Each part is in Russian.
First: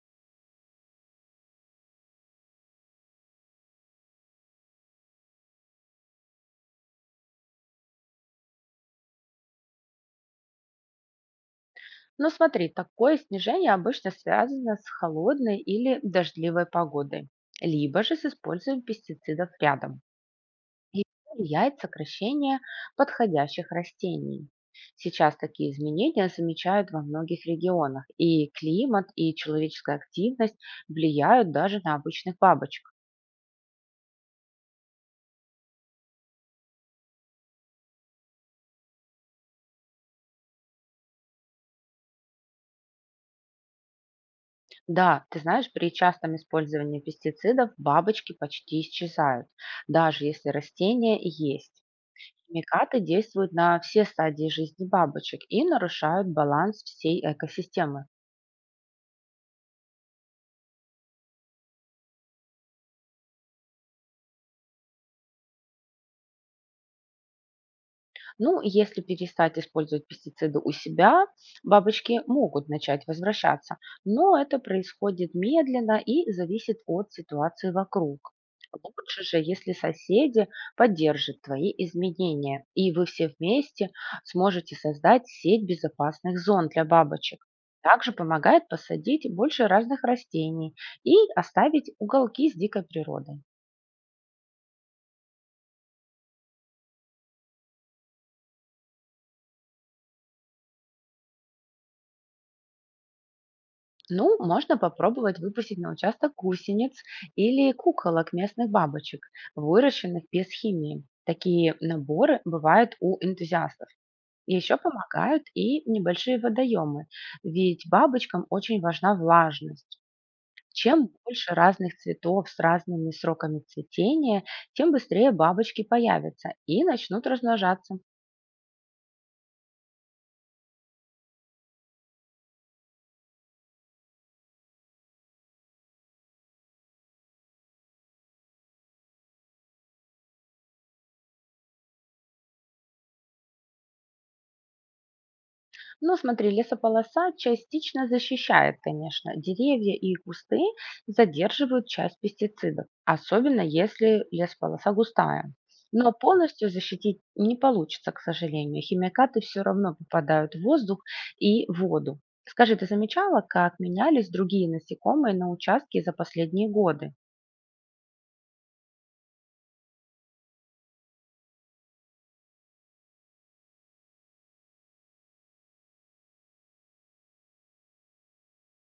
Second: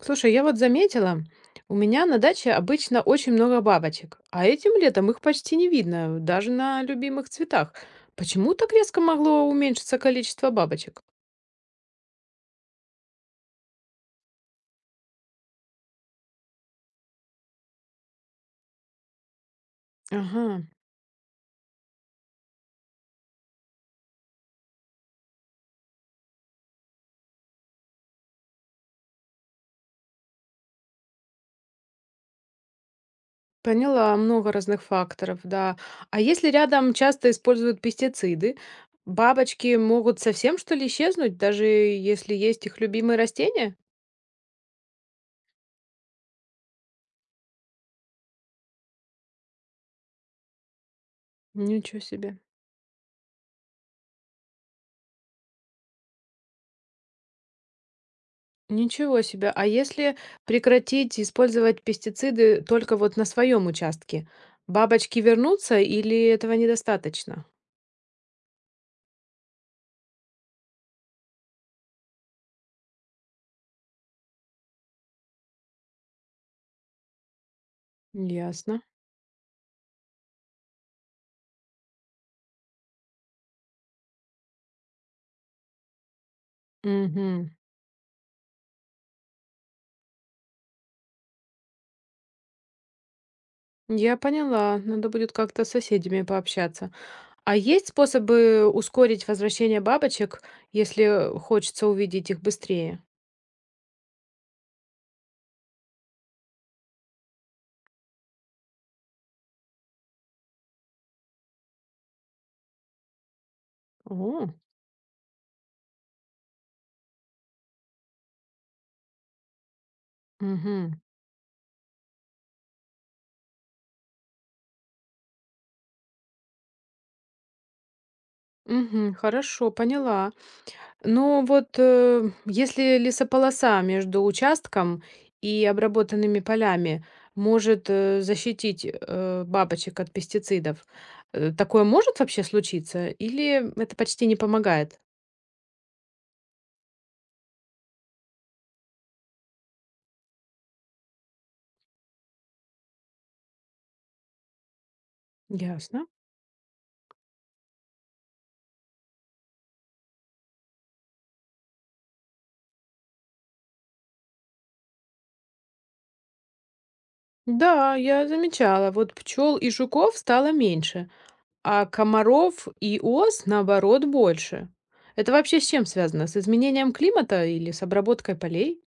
Слушай, я вот заметила, у меня на даче обычно очень много бабочек, а этим летом их почти не видно, даже на любимых цветах. Почему так резко могло уменьшиться количество бабочек? Но смотри, такое снижение обычно связано с холодной или дождливой погодой, либо же с использованием пестицидов рядом. Ага, И влияет сокращение подходящих растений. Сейчас такие изменения замечают во многих регионах, и климат, и человеческая активность влияют даже на обычных бабочек. поняла, много разных факторов, да. А если рядом часто используют пестициды, бабочки могут совсем что ли исчезнуть, даже если есть их любимые растения? Да, ты знаешь, при частом использовании пестицидов бабочки почти исчезают, даже если растения есть. Ничего себе. Химикаты действуют на все стадии жизни бабочек и нарушают баланс всей экосистемы. Ничего себе! А если прекратить использовать пестициды только вот на своем участке, бабочки вернутся или этого недостаточно? Ну, если перестать использовать пестициды у себя, бабочки могут начать возвращаться, но это происходит медленно и зависит от ситуации вокруг. Ясно. Лучше же, если соседи поддержат твои изменения, и вы все вместе сможете создать сеть безопасных зон для бабочек. Мгм. Также помогает посадить больше разных растений и оставить уголки с дикой природой. Я поняла. Надо будет как-то с соседями пообщаться. А есть способы ускорить возвращение бабочек, если хочется увидеть их быстрее? Ну, можно попробовать выпустить на участок гусениц или куколок местных бабочек, выращенных без химии. Такие наборы бывают у энтузиастов. О, Еще помогают и небольшие водоемы, ведь бабочкам очень важна влажность. угу. Чем больше разных цветов с разными сроками цветения, тем быстрее бабочки появятся и начнут размножаться. Угу, хорошо, поняла. Ну вот, если лесополоса между участком и обработанными полями может защитить бабочек от пестицидов, такое может вообще случиться? Или это почти не помогает? Ну, смотри, лесополоса частично защищает, конечно. Деревья и кусты задерживают часть пестицидов, особенно если лесополоса густая. Ясно. Но полностью защитить не получится, к сожалению. Химикаты все равно попадают в воздух и воду. Скажи, ты замечала, как менялись другие насекомые на участке за последние годы? Да, я замечала, вот пчел и жуков стало меньше, а комаров и ос, наоборот, больше. Это вообще с чем связано? С изменением климата или с обработкой полей?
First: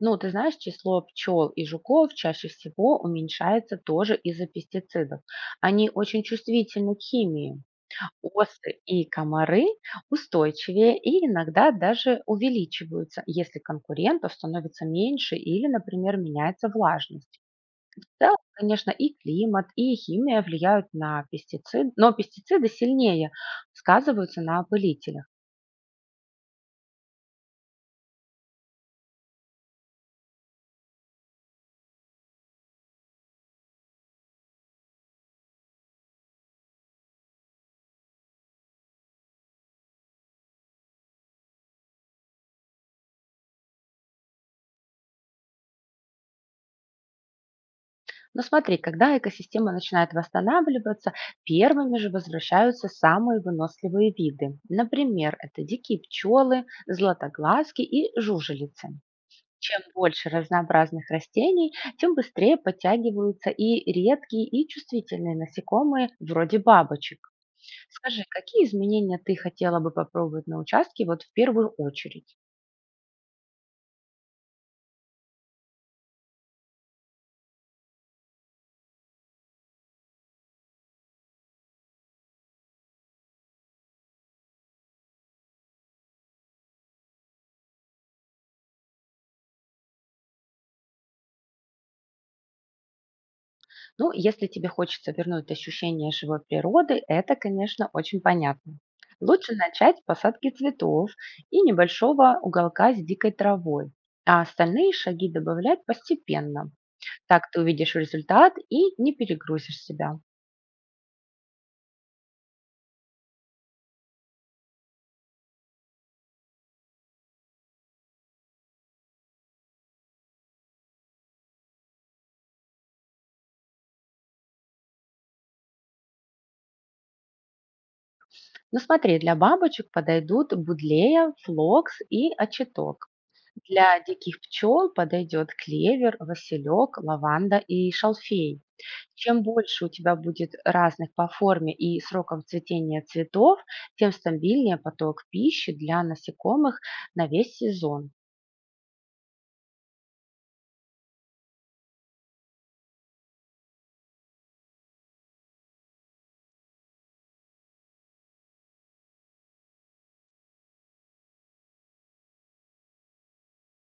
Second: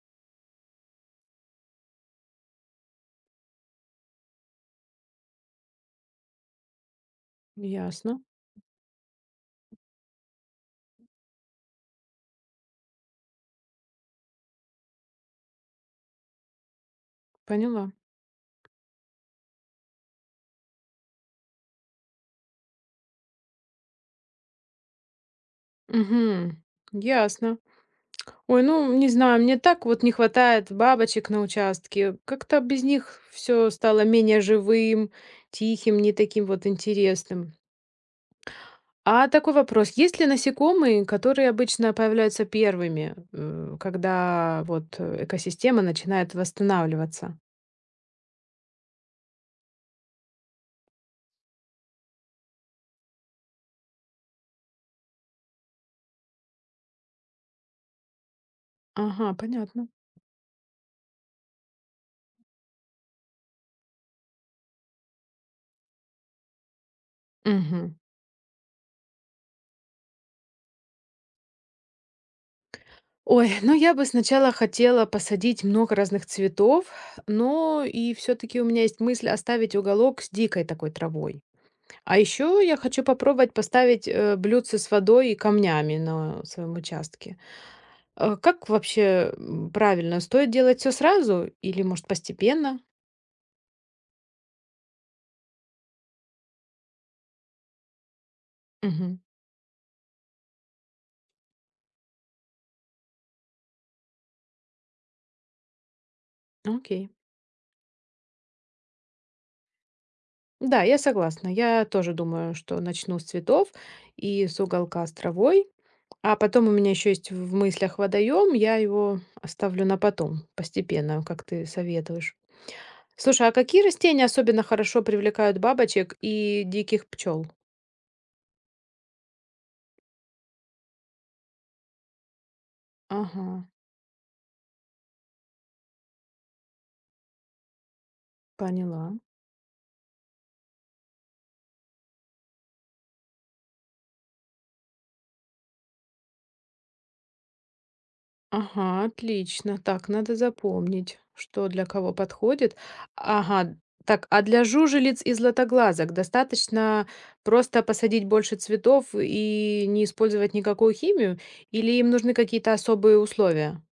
Ну, ты знаешь, число пчел и жуков чаще всего уменьшается тоже из-за пестицидов. Они очень чувствительны к химии. Ясно, Осы и комары устойчивее и иногда даже увеличиваются, если конкурентов становится меньше или, например, меняется влажность. поняла. В целом, конечно, и климат, и химия влияют на пестициды, но пестициды сильнее сказываются на опылителях. Угу, ясно. Ой, ну, не знаю, мне так вот не хватает бабочек на участке. Как-то без них все стало менее живым, тихим, не таким вот интересным. А такой вопрос. Есть ли насекомые, которые обычно появляются первыми, когда вот экосистема начинает восстанавливаться? Но смотри, когда экосистема начинает восстанавливаться, первыми же возвращаются самые выносливые виды. Например, это дикие пчелы, златоглазки и жужелицы. Ага, Чем понятно. больше разнообразных растений, тем быстрее подтягиваются и редкие, и чувствительные насекомые, вроде бабочек. Мгм. Скажи, какие изменения ты хотела бы попробовать на участке вот в первую очередь? Ой, ну я бы сначала хотела посадить много разных цветов, но и все-таки у меня есть мысль оставить уголок с дикой такой травой. А еще я хочу попробовать поставить блюдце с водой и камнями на своем участке. А как вообще правильно? Стоит делать все сразу или, может, постепенно? Ну, если тебе хочется вернуть ощущение живой природы, это, конечно, очень понятно. Мгм. Лучше начать с посадки цветов и небольшого уголка с дикой травой, а остальные шаги добавлять постепенно. Окей. Так ты увидишь результат и не перегрузишь себя. Да, я согласна. Я тоже думаю, что начну с цветов и с уголка с травой. А потом у меня еще есть в мыслях водоем, я его оставлю на потом, постепенно, как ты советуешь. Слушай, а какие растения особенно хорошо привлекают бабочек и диких пчел? Ну смотри, для бабочек подойдут будлея, флокс и очеток. Ага, Для диких пчел подойдет клевер, василек, лаванда и шалфей. поняла. Чем больше у тебя будет разных по форме и срокам цветения цветов, тем стабильнее поток пищи для насекомых на весь сезон. Ага, отлично. Так, надо запомнить, что для кого подходит. Ага, так, а для жужелиц и златоглазок достаточно просто посадить больше цветов и не использовать никакую химию? Или им нужны какие-то особые условия?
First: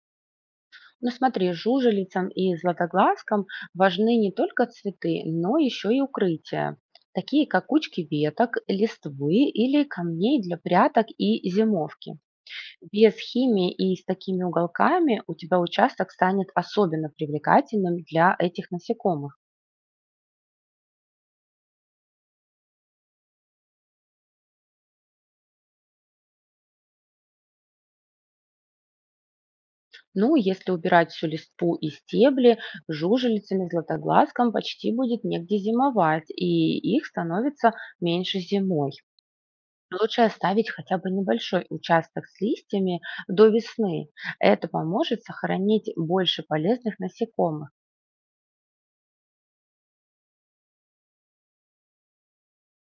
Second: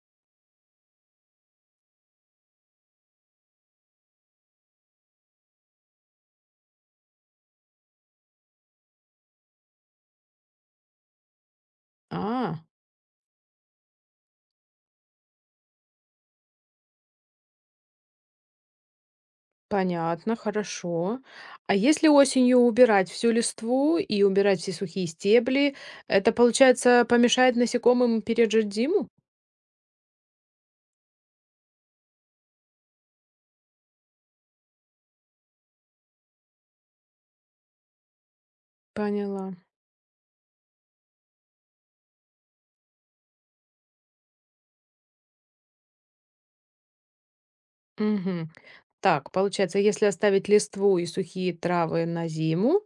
Ну смотри, жужелицам и златоглазкам важны не только цветы, но еще и укрытия, такие как кучки веток, листвы или камней для пряток и зимовки. А, Без химии и с такими уголками у тебя участок станет особенно привлекательным для этих насекомых. понятно, хорошо. А если осенью убирать всю листву и убирать все сухие стебли, это, получается, помешает насекомым пережить зиму? Ну, если убирать всю листву и стебли, жужелицам и златоглазкам почти будет негде зимовать, и их становится меньше зимой. Поняла. Лучше оставить хотя бы небольшой участок с листьями до весны. Это поможет сохранить больше полезных насекомых. Мгм. Так, получается, если оставить листву и сухие травы на зиму,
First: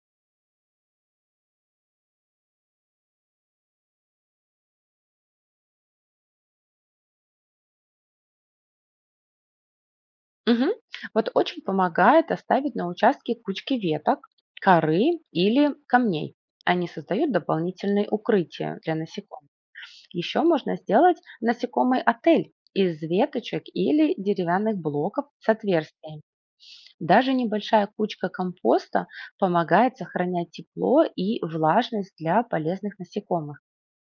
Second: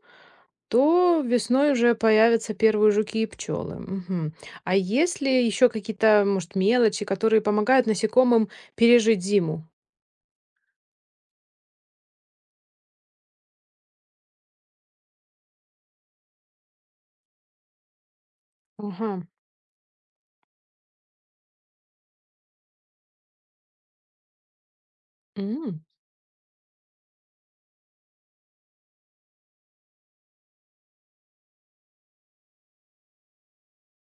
то весной уже появятся первые жуки и пчелы. Мгм. А есть ли еще какие-то, может, мелочи, которые помогают насекомым пережить зиму? Мгм. Вот очень помогает оставить на участке кучки веток, коры или камней. Они создают дополнительные укрытия для Ага. насекомых. Еще можно сделать насекомый отель из веточек или деревянных блоков с М. отверстиями. Даже небольшая кучка компоста помогает сохранять тепло и влажность для полезных насекомых.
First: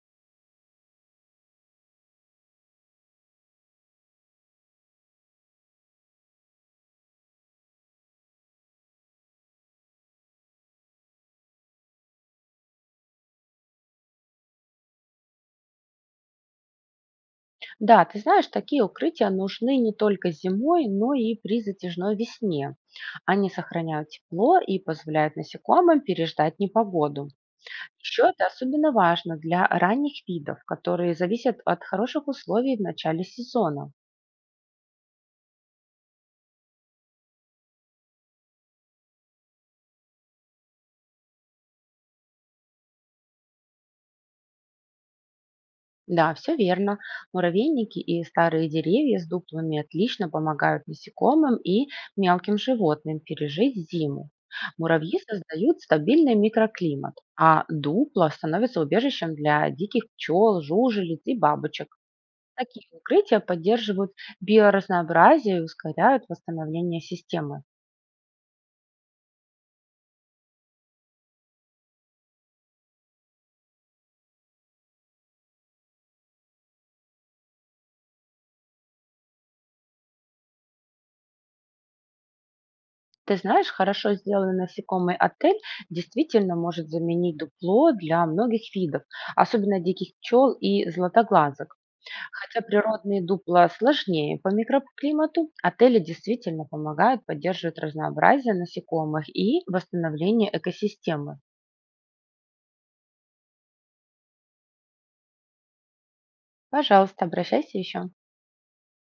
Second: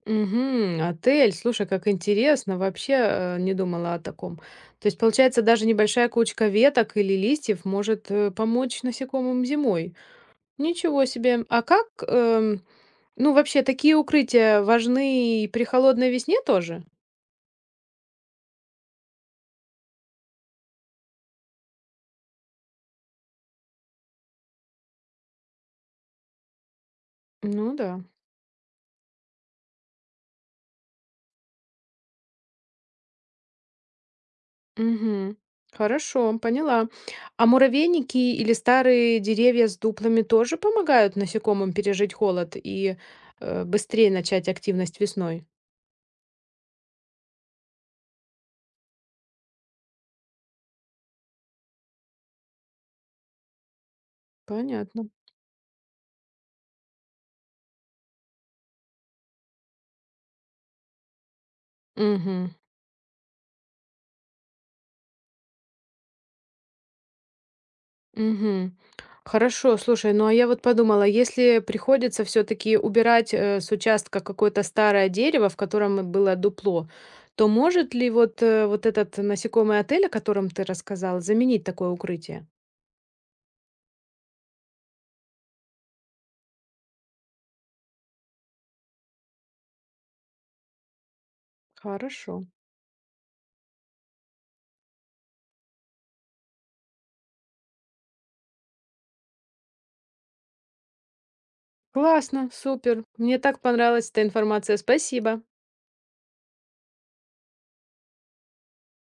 Мгм. Отель, слушай, как интересно, вообще не думала о таком. То есть, получается, даже небольшая кучка веток или листьев может помочь насекомым зимой. Ничего себе. А как ну, вообще, такие укрытия важны и при холодной весне тоже? Да, ты знаешь, такие укрытия нужны не только зимой, но и при затяжной весне. Они сохраняют тепло и позволяют насекомым переждать непогоду. Ну да. Еще это особенно важно для ранних видов, которые зависят от хороших условий в начале сезона. Мгм. Хорошо, поняла. А муравейники или старые деревья с дуплами тоже помогают насекомым пережить холод и быстрее начать активность весной? Да, все верно. Муравейники и старые деревья с дуплами отлично помогают насекомым и мелким животным пережить зиму. Понятно. Муравьи создают стабильный микроклимат, а дупла становятся убежищем для диких пчел, жужелиц и бабочек. Мгм. Такие укрытия поддерживают биоразнообразие и ускоряют восстановление системы. Мгм. Хорошо, слушай, ну а я вот подумала, если приходится все-таки убирать с участка какое-то старое дерево, в котором было дупло, то может ли вот, вот этот насекомый отель, о котором ты рассказал, заменить такое укрытие? Ты знаешь, хорошо сделанный насекомый отель действительно может заменить дупло для многих видов, особенно диких пчел и златоглазок. Хорошо. Хотя природные дупла сложнее по микроклимату, отели действительно помогают поддерживать разнообразие насекомых и восстановление экосистемы. Классно, супер. Мне так понравилась эта информация. Спасибо. Пожалуйста, обращайся еще.